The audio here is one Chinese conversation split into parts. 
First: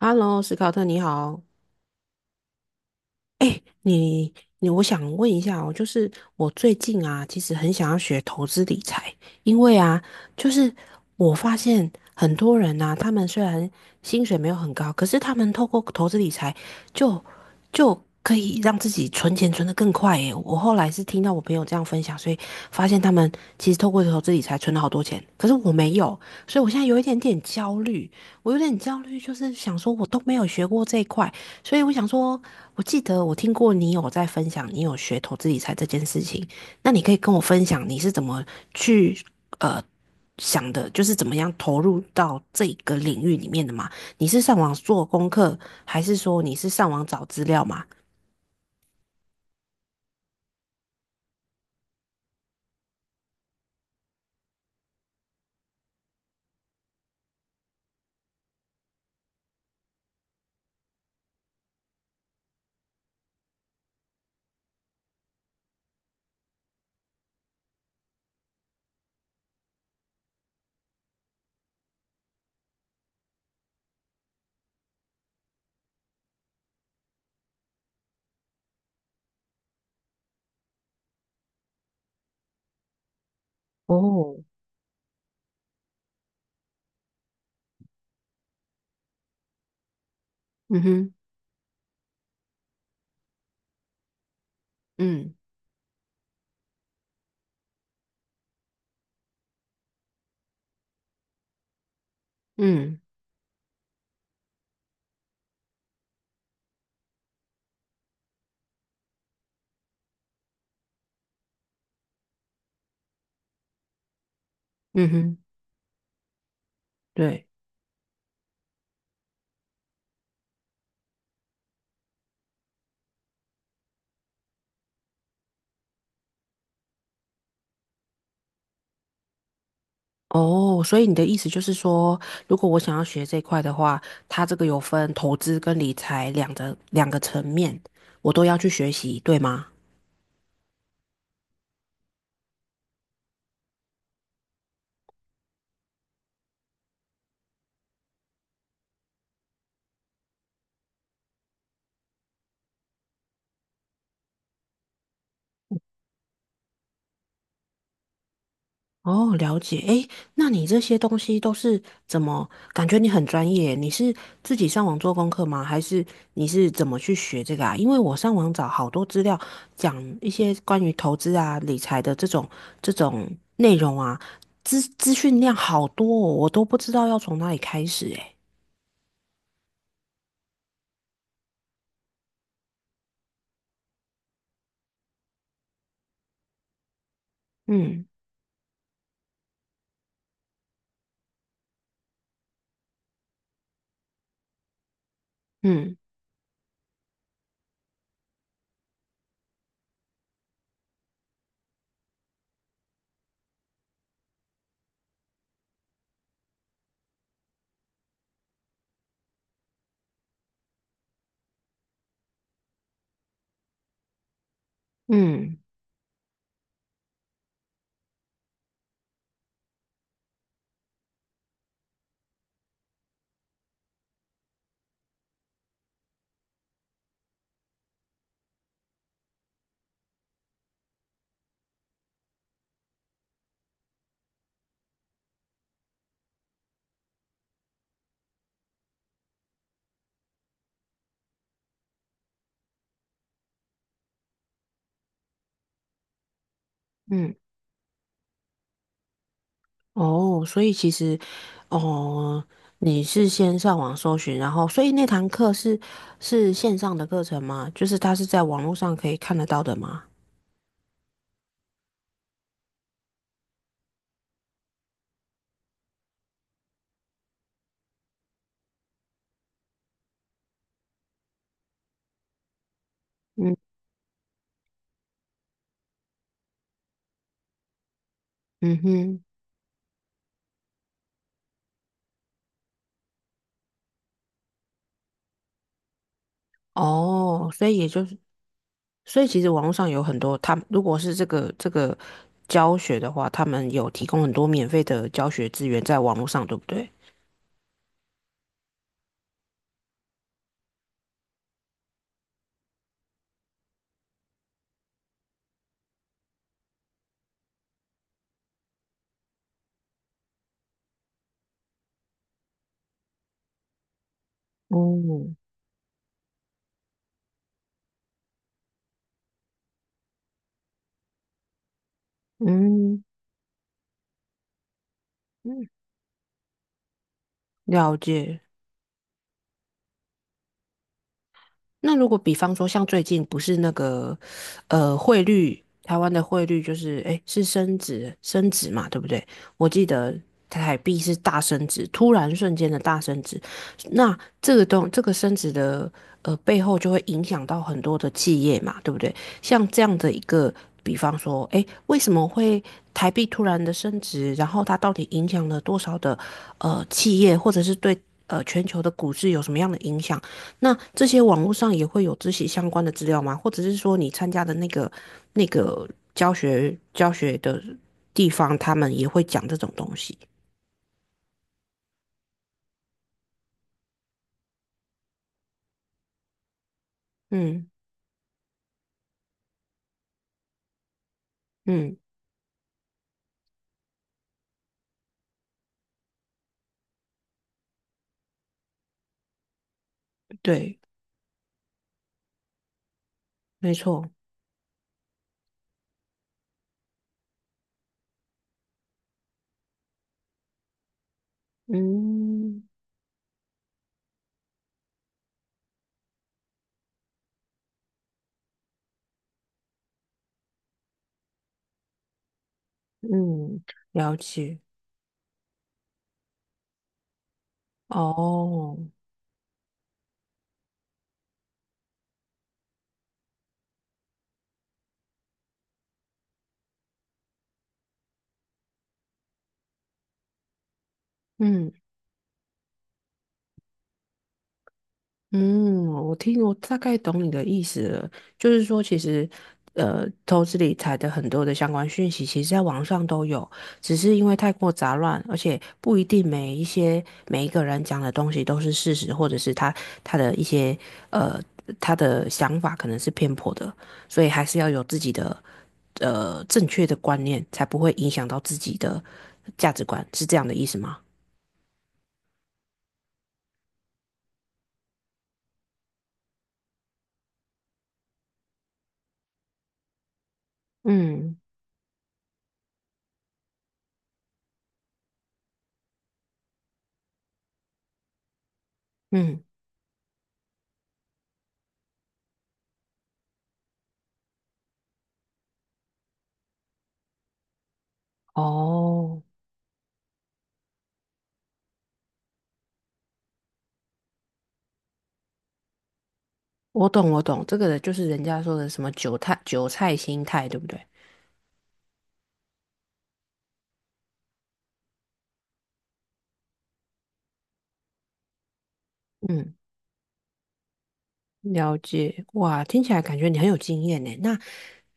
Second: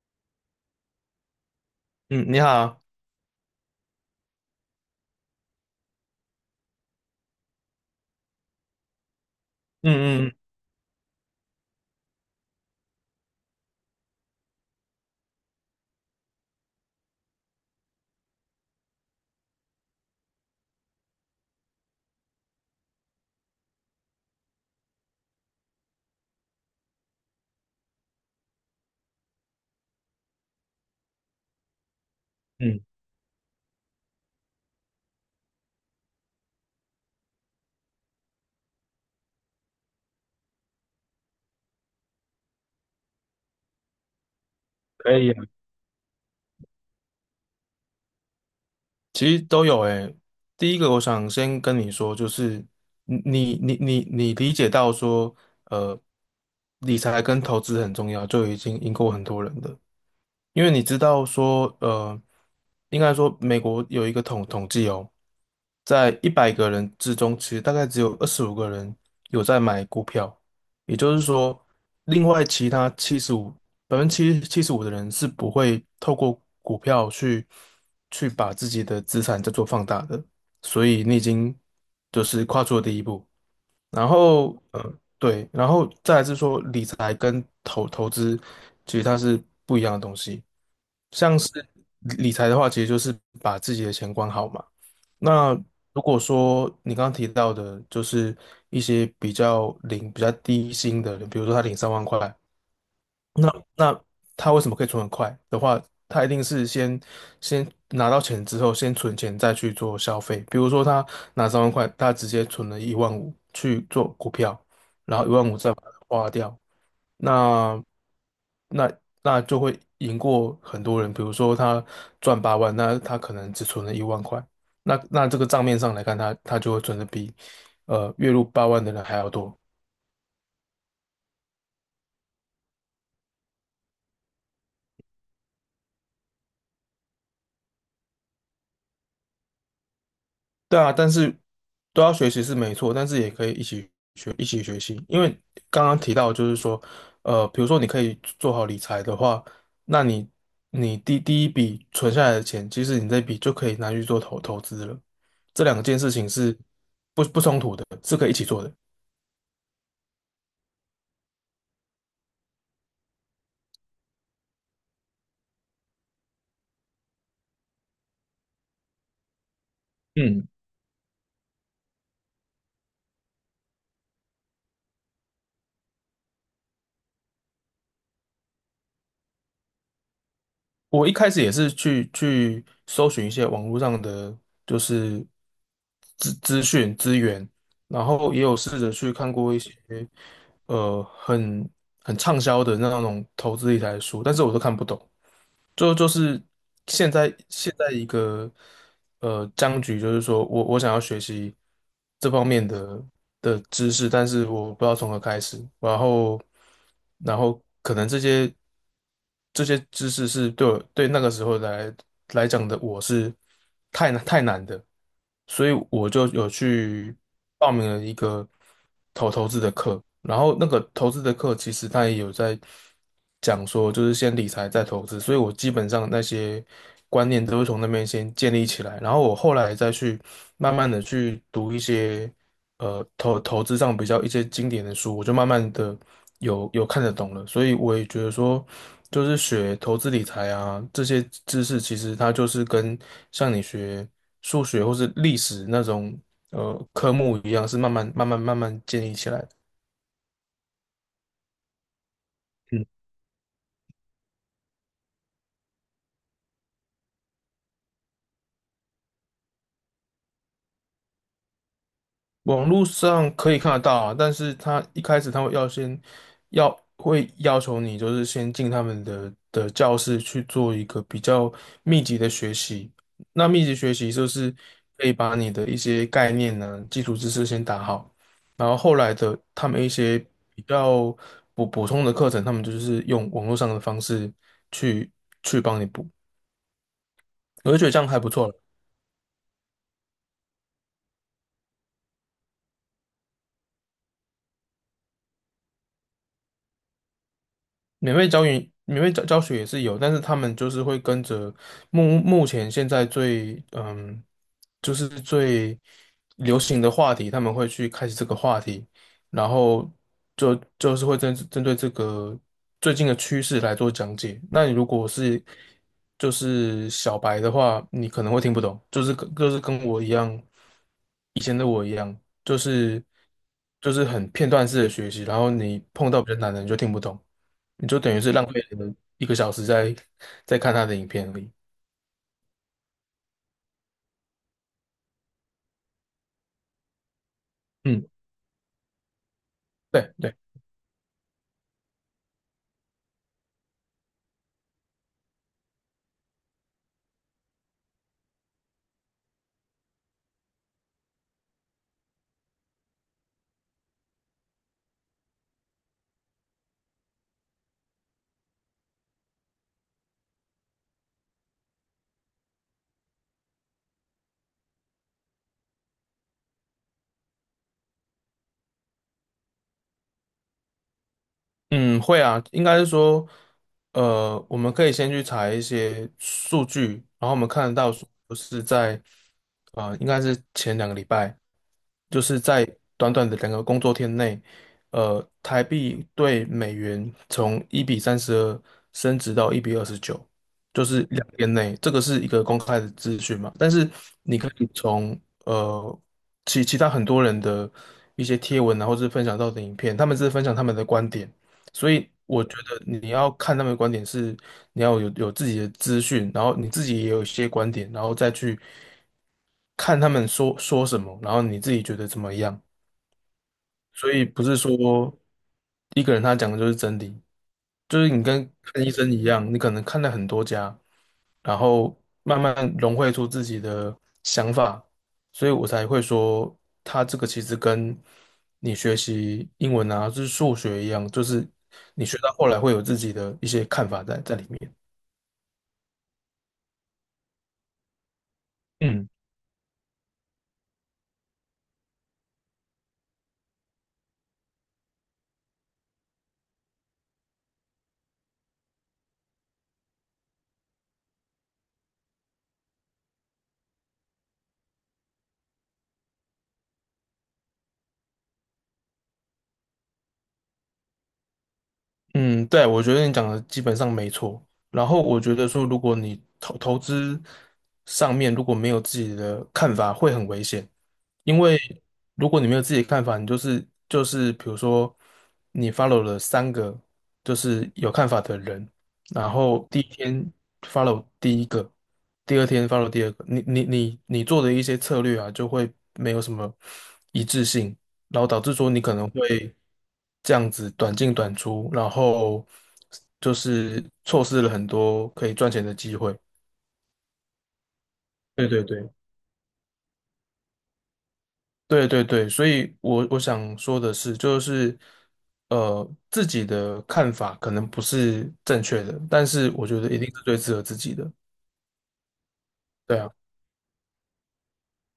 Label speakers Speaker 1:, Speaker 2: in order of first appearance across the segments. Speaker 1: 哈喽，l 史考特，你好。
Speaker 2: 嗯，你好。
Speaker 1: 哎，你，我想问一下哦，就是我最近啊，其实很想要学投资理财，因为啊，
Speaker 2: 嗯嗯
Speaker 1: 就是我发现很多人呐、他们虽然薪水没有很高，可是他们透过投资理财就就可以让自己存钱存得更快耶。我后来是听到我朋友这样分享，所以发现他们其实透过投资理财存了好多钱，可是我没有，所以我现在有一点点焦虑，我有点焦虑，就是想说我都没有学过这一块。所以我想说，
Speaker 2: 嗯，
Speaker 1: 我记得我听过你有在分享，你有学投资理财这件事情，那你可以跟我分享你是怎么去呃想的，就是怎么样投入到这个领域里面的吗？你是上网做
Speaker 2: 可
Speaker 1: 功
Speaker 2: 以啊。
Speaker 1: 课，还是说你是上网找资料嘛？
Speaker 2: 其实都有诶。第一个，我想先跟你说，就是你理解到说，呃，理财跟投资很重要，就已经赢过很多人的。因为你知道说，应该说美国有一个统计哦，在100个人之中，其实大概只有25个人有在买股票。也就是说，另外其他七十五75%的人是不会透过股票去把自己的资产再做放大的，所以你已经就是跨出了第一步。然
Speaker 1: 哦，
Speaker 2: 后，对，然后再来是说理财跟投资，其实它是不一样的东西。
Speaker 1: 嗯哼，
Speaker 2: 像是理财的话，其实就是把自己的钱管好嘛。
Speaker 1: 嗯
Speaker 2: 那如果说你刚刚提到的，就是一些比较低薪的人，比如说他领三万块。
Speaker 1: 嗯
Speaker 2: 那那他为什么可以存很快的话，他一定是先拿到钱之后，先存钱再去做消费。比如说他拿三万块，他直接存了一万五去做股票，
Speaker 1: 嗯
Speaker 2: 然后一
Speaker 1: 哼，
Speaker 2: 万五再把它花掉，
Speaker 1: 对。
Speaker 2: 那那那就会赢过很多人。比如说他赚八万，那他可能只存了1万块，那这个账面上来看，他就会存的比月入八万的人还要多。
Speaker 1: 哦，所以你的意思就是说，如果我想要学这一块的话，它这个有分投资跟理财两个层面，我都要去学习，对吗？
Speaker 2: 对啊，但是都要学习是没错，但是也可以一起学，一起学习。因为刚刚提到，就是说，比如说你可以做好理财的话，那你第一笔存下来的钱，其实你这笔就可以拿去做投资了。这两件事情是不冲突的，是可以一起做的。
Speaker 1: 哦，了解。诶，那你这些东西都是怎么？感觉你很专业，你是自己上网做功课吗？还是你是怎么去学这个啊？因为我上网找好多资料，讲一
Speaker 2: 嗯，
Speaker 1: 些关于投资啊、理财的这种内容啊，资讯量好多哦，我都不知道要从哪里开始诶。
Speaker 2: 我一开始也是去搜寻一些网络上的就是资讯资源，
Speaker 1: 嗯
Speaker 2: 然后也有试着去看过一些呃很很畅销的那种投资理财的书，但是我都看不懂。就
Speaker 1: 嗯
Speaker 2: 就是现在一个僵局，就是说我想要学习这方面的知识，但是我不知道从何开始。然后可能这些知识是对我对那个时候来讲的我是太难太难的，
Speaker 1: 嗯
Speaker 2: 所以我就有去报名了一个投资的课。然后那个投资的课其实他也有在讲说，就是先理财再投资，所以我基本上那些观念都是从那边先建立起来，然后我后来再去慢慢的去读一些投资上比较一些经典的书，我就慢慢的有看得懂了，所以我也觉得说，就是学投资理财啊，这些知识其实它就是跟像你学数学或是历史那种科
Speaker 1: 嗯。
Speaker 2: 目一样，是慢慢慢慢慢慢建立起来的。
Speaker 1: 哦，所以其实，哦，
Speaker 2: 嗯，
Speaker 1: 你是先上网搜寻，然后，所以那堂课是线上的课程吗？就是它是在网络上可以看得到的吗？
Speaker 2: 网络上可以看得到啊，但是他一开始他会要求你，就是先进他们的教室去做一个比较密集的学习。那密
Speaker 1: 嗯
Speaker 2: 集学习就是可以把你的一些概念呢、基础知识先打好，然
Speaker 1: 嗯
Speaker 2: 后后来
Speaker 1: 哼，
Speaker 2: 的他们一些比较补充的课程，他们就是用网络上的方式去去帮你补。
Speaker 1: 哦，所
Speaker 2: 我
Speaker 1: 以
Speaker 2: 就觉
Speaker 1: 也
Speaker 2: 得这
Speaker 1: 就
Speaker 2: 样
Speaker 1: 是，
Speaker 2: 还不错了。
Speaker 1: 所以其实网络上有很多，他们如果是这个教学的话，他们有提供很多免费的教学资源在网络上，对不对？
Speaker 2: 免费教学也是有，但是他们就是会跟着目前现在最嗯，就是最流行的话题，他们会去开始这个话题，然后就是会针对这个最近的趋势来做讲解。那你如果
Speaker 1: 哦，
Speaker 2: 是就是小白的话，你可能会听不懂，就是跟我一样，以前的我一样，就
Speaker 1: 嗯
Speaker 2: 是就是很片段式的学习，然后
Speaker 1: 嗯，
Speaker 2: 你碰到比较难的你就听不懂。你
Speaker 1: 了
Speaker 2: 就等于是
Speaker 1: 解。
Speaker 2: 浪费了1个小时在看他的影片而已。
Speaker 1: 那如果比方说，像最近不是那个，汇率，台湾的汇率就是，诶，是升
Speaker 2: 嗯，
Speaker 1: 值，升值嘛，对不对？我记得
Speaker 2: 对对。
Speaker 1: 台币是大升值，突然瞬间的大升值。那这个东，这个升值的，背后就会影响到很多的企业嘛，对不对？像这样的一个，比方说，诶，为什么会台币突然的升值？然后它到底影响了多少的，企业，或者是对，全球的股市有什么样的影响？那这些网络上也会有自习相关的资料吗？或者是说你参加的那个教学的地方，他们也会讲这种东西？
Speaker 2: 嗯，会啊，应该是说，我们可以先去查一些数据，然后我们
Speaker 1: 嗯
Speaker 2: 看得到说是在，应该是前2个礼拜，
Speaker 1: 嗯，
Speaker 2: 就是在短短的2个工作天内，台币对美元从1比32升值到1比29，
Speaker 1: 对，
Speaker 2: 就是2天内，这个是一个公开的资讯嘛。但
Speaker 1: 没
Speaker 2: 是
Speaker 1: 错，
Speaker 2: 你可以从呃其他很多人的一些贴文啊，然后是分享到的影片，他们是分享他们的观点。所以我觉
Speaker 1: 嗯
Speaker 2: 得你要看他们的观点是，你要有自己的资讯，然后你自己也有一些观点，然后再去看他们说说什么，然后你自己觉得怎么样。
Speaker 1: 嗯，
Speaker 2: 所
Speaker 1: 了
Speaker 2: 以不是
Speaker 1: 解，
Speaker 2: 说一个人他讲的就是真理，就是你跟
Speaker 1: 哦，
Speaker 2: 看医生一样，你可能看了很多家，然后慢慢融汇出自己的想法，所以我才会说，他这个其实跟你学习英文啊，就是数学一样，就是
Speaker 1: 嗯。
Speaker 2: 你学到后来会有自己的一些看法在里面。
Speaker 1: 嗯，我听我大概懂你的意思了，就是说，其
Speaker 2: 嗯。
Speaker 1: 实，投资理财的很多的相关讯息，其实在网上都有，只是因为太过杂乱，而且不一定每一个人讲的东西都是事实，或者是他的一些呃他的想法可能是偏颇的，所以还是要有自己的正确的观念，才不会影响到自己的价值观，是这样的意思吗？
Speaker 2: 嗯，对，我觉得你讲的基本上没错。然后我觉得说，如果你投资上面如果没有自己的看法，会很危险。
Speaker 1: 嗯
Speaker 2: 因为如果你没有自己的看法，你就是比如说你 follow 了三个就是有看法的人，然
Speaker 1: 嗯，
Speaker 2: 后第一天 follow 第一个，第二天 follow 第二个，你做的一些策略啊，就会没有什么一致性，然后导致说你可能
Speaker 1: 哦。
Speaker 2: 会这样子短进短出，然后就是错失了很多可以赚钱的机会。
Speaker 1: 我懂，我懂，这个就是人家
Speaker 2: 对
Speaker 1: 说
Speaker 2: 对
Speaker 1: 的什
Speaker 2: 对。
Speaker 1: 么韭菜心态，对不对？
Speaker 2: 对对对，所以我想说的是，就是自己的看法可能不是正确的，但是
Speaker 1: 嗯，
Speaker 2: 我觉得一定是最适合自己的。
Speaker 1: 了解，哇，听起
Speaker 2: 对
Speaker 1: 来
Speaker 2: 啊。
Speaker 1: 感觉你很有经验呢。那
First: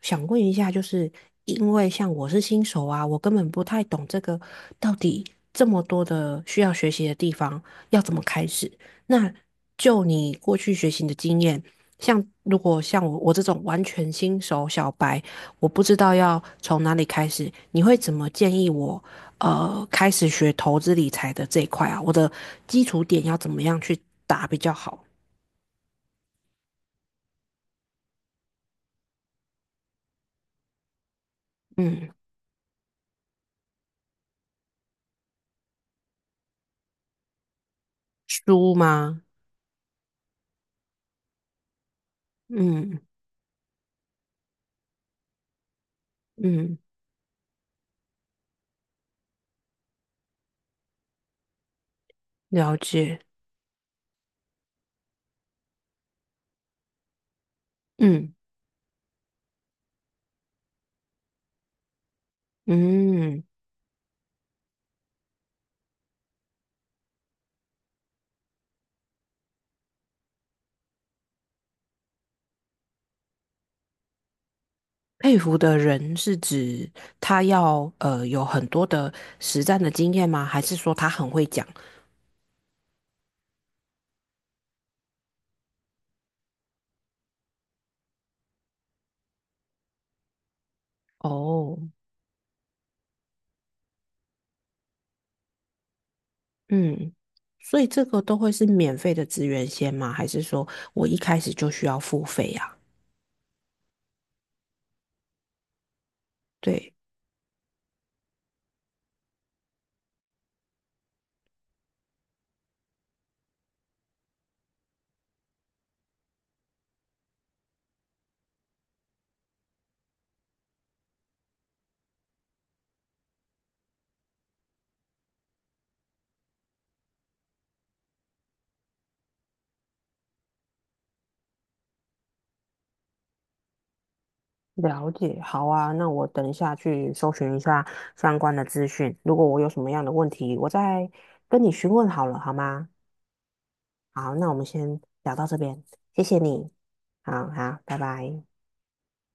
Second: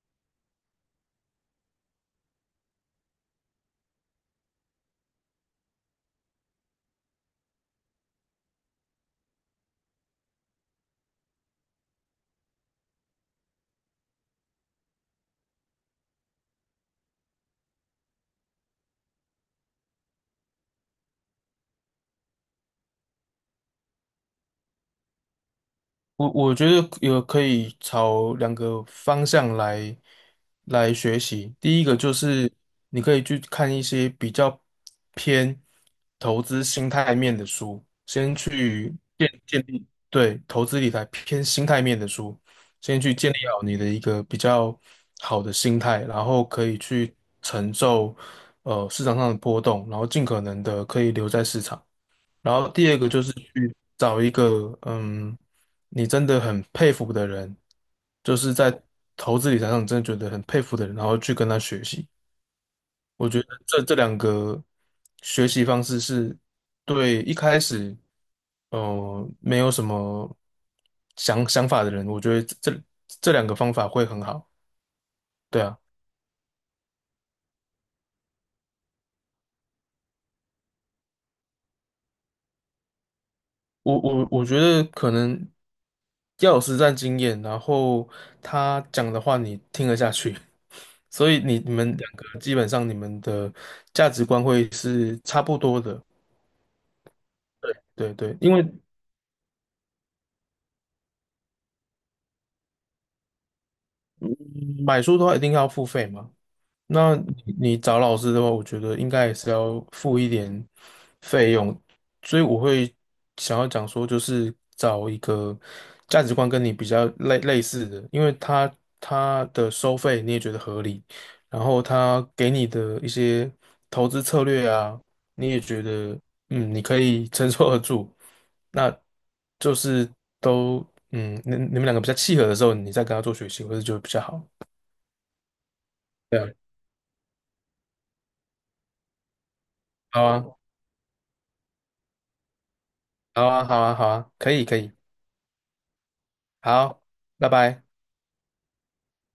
Speaker 1: 想问一下，就是因为像我是新手啊，我根本不太懂这个到底这么多的需要学习的地方要怎么开始。那就你过去学习的经验，像如果像我这种完全新手小白，我不知道要从哪里开始，你会怎么建议我开始学投资理财的这一块啊？我的基础点要怎么样去打比较好？
Speaker 2: 我觉得有可以朝两个方向来学习。第一个
Speaker 1: 嗯。
Speaker 2: 就是你可以去看一些比较偏投资心态面的书，先
Speaker 1: 书
Speaker 2: 去
Speaker 1: 吗？
Speaker 2: 建立对投资理财偏心态面的书，
Speaker 1: 嗯
Speaker 2: 先去建立好你的一个比较好的心态，然后可以
Speaker 1: 嗯，
Speaker 2: 去承受市场上的波动，然后尽可能的可以留在市场。然后
Speaker 1: 了
Speaker 2: 第二个
Speaker 1: 解。
Speaker 2: 就是去找一个你真的很佩服的人，
Speaker 1: 嗯
Speaker 2: 就是在投资理财上你真的觉得很佩服的人，然后去跟他学习。我觉
Speaker 1: 嗯，
Speaker 2: 得这两个学习方式是对一开始没有什么想法的人，我觉得这两个方法会很好。
Speaker 1: 佩服
Speaker 2: 对
Speaker 1: 的
Speaker 2: 啊，
Speaker 1: 人是指他要有很多的实战的经验吗？还是说他很会讲？
Speaker 2: 我觉得可能要有实战经验，然后他讲的话你听得下去。所以你你
Speaker 1: 哦，
Speaker 2: 们两个基本上你们的价值观会是差不多的。
Speaker 1: 嗯，所以这
Speaker 2: 对
Speaker 1: 个都
Speaker 2: 对，
Speaker 1: 会
Speaker 2: 因为
Speaker 1: 是免费的资源先吗？还是说我一开始就需要付费呀？
Speaker 2: 买书的话一定要付费嘛，
Speaker 1: 对，
Speaker 2: 那你找老师的话，我觉得应该也是要付一点费用，所以我会想要讲说，就是找一个价值观跟你比较类似的，因为他的收费你也觉得合理，然后他给你的一些投资策略啊，你也觉得你可以承受得住，那就是都你们两个比较契合的时候，你再跟他做学习，或者就比较好。
Speaker 1: 了解，好啊，那我
Speaker 2: 对
Speaker 1: 等
Speaker 2: 啊，
Speaker 1: 一下去搜寻一下相关的资讯。如果我有什么样的
Speaker 2: 好
Speaker 1: 问
Speaker 2: 啊。
Speaker 1: 题，我再跟你询问好了，好吗？
Speaker 2: 好啊，好啊，好啊，
Speaker 1: 好，那
Speaker 2: 可
Speaker 1: 我
Speaker 2: 以，
Speaker 1: 们
Speaker 2: 可以，
Speaker 1: 先聊到这边，谢谢你。
Speaker 2: 好，
Speaker 1: 好
Speaker 2: 拜
Speaker 1: 好，
Speaker 2: 拜。
Speaker 1: 拜拜。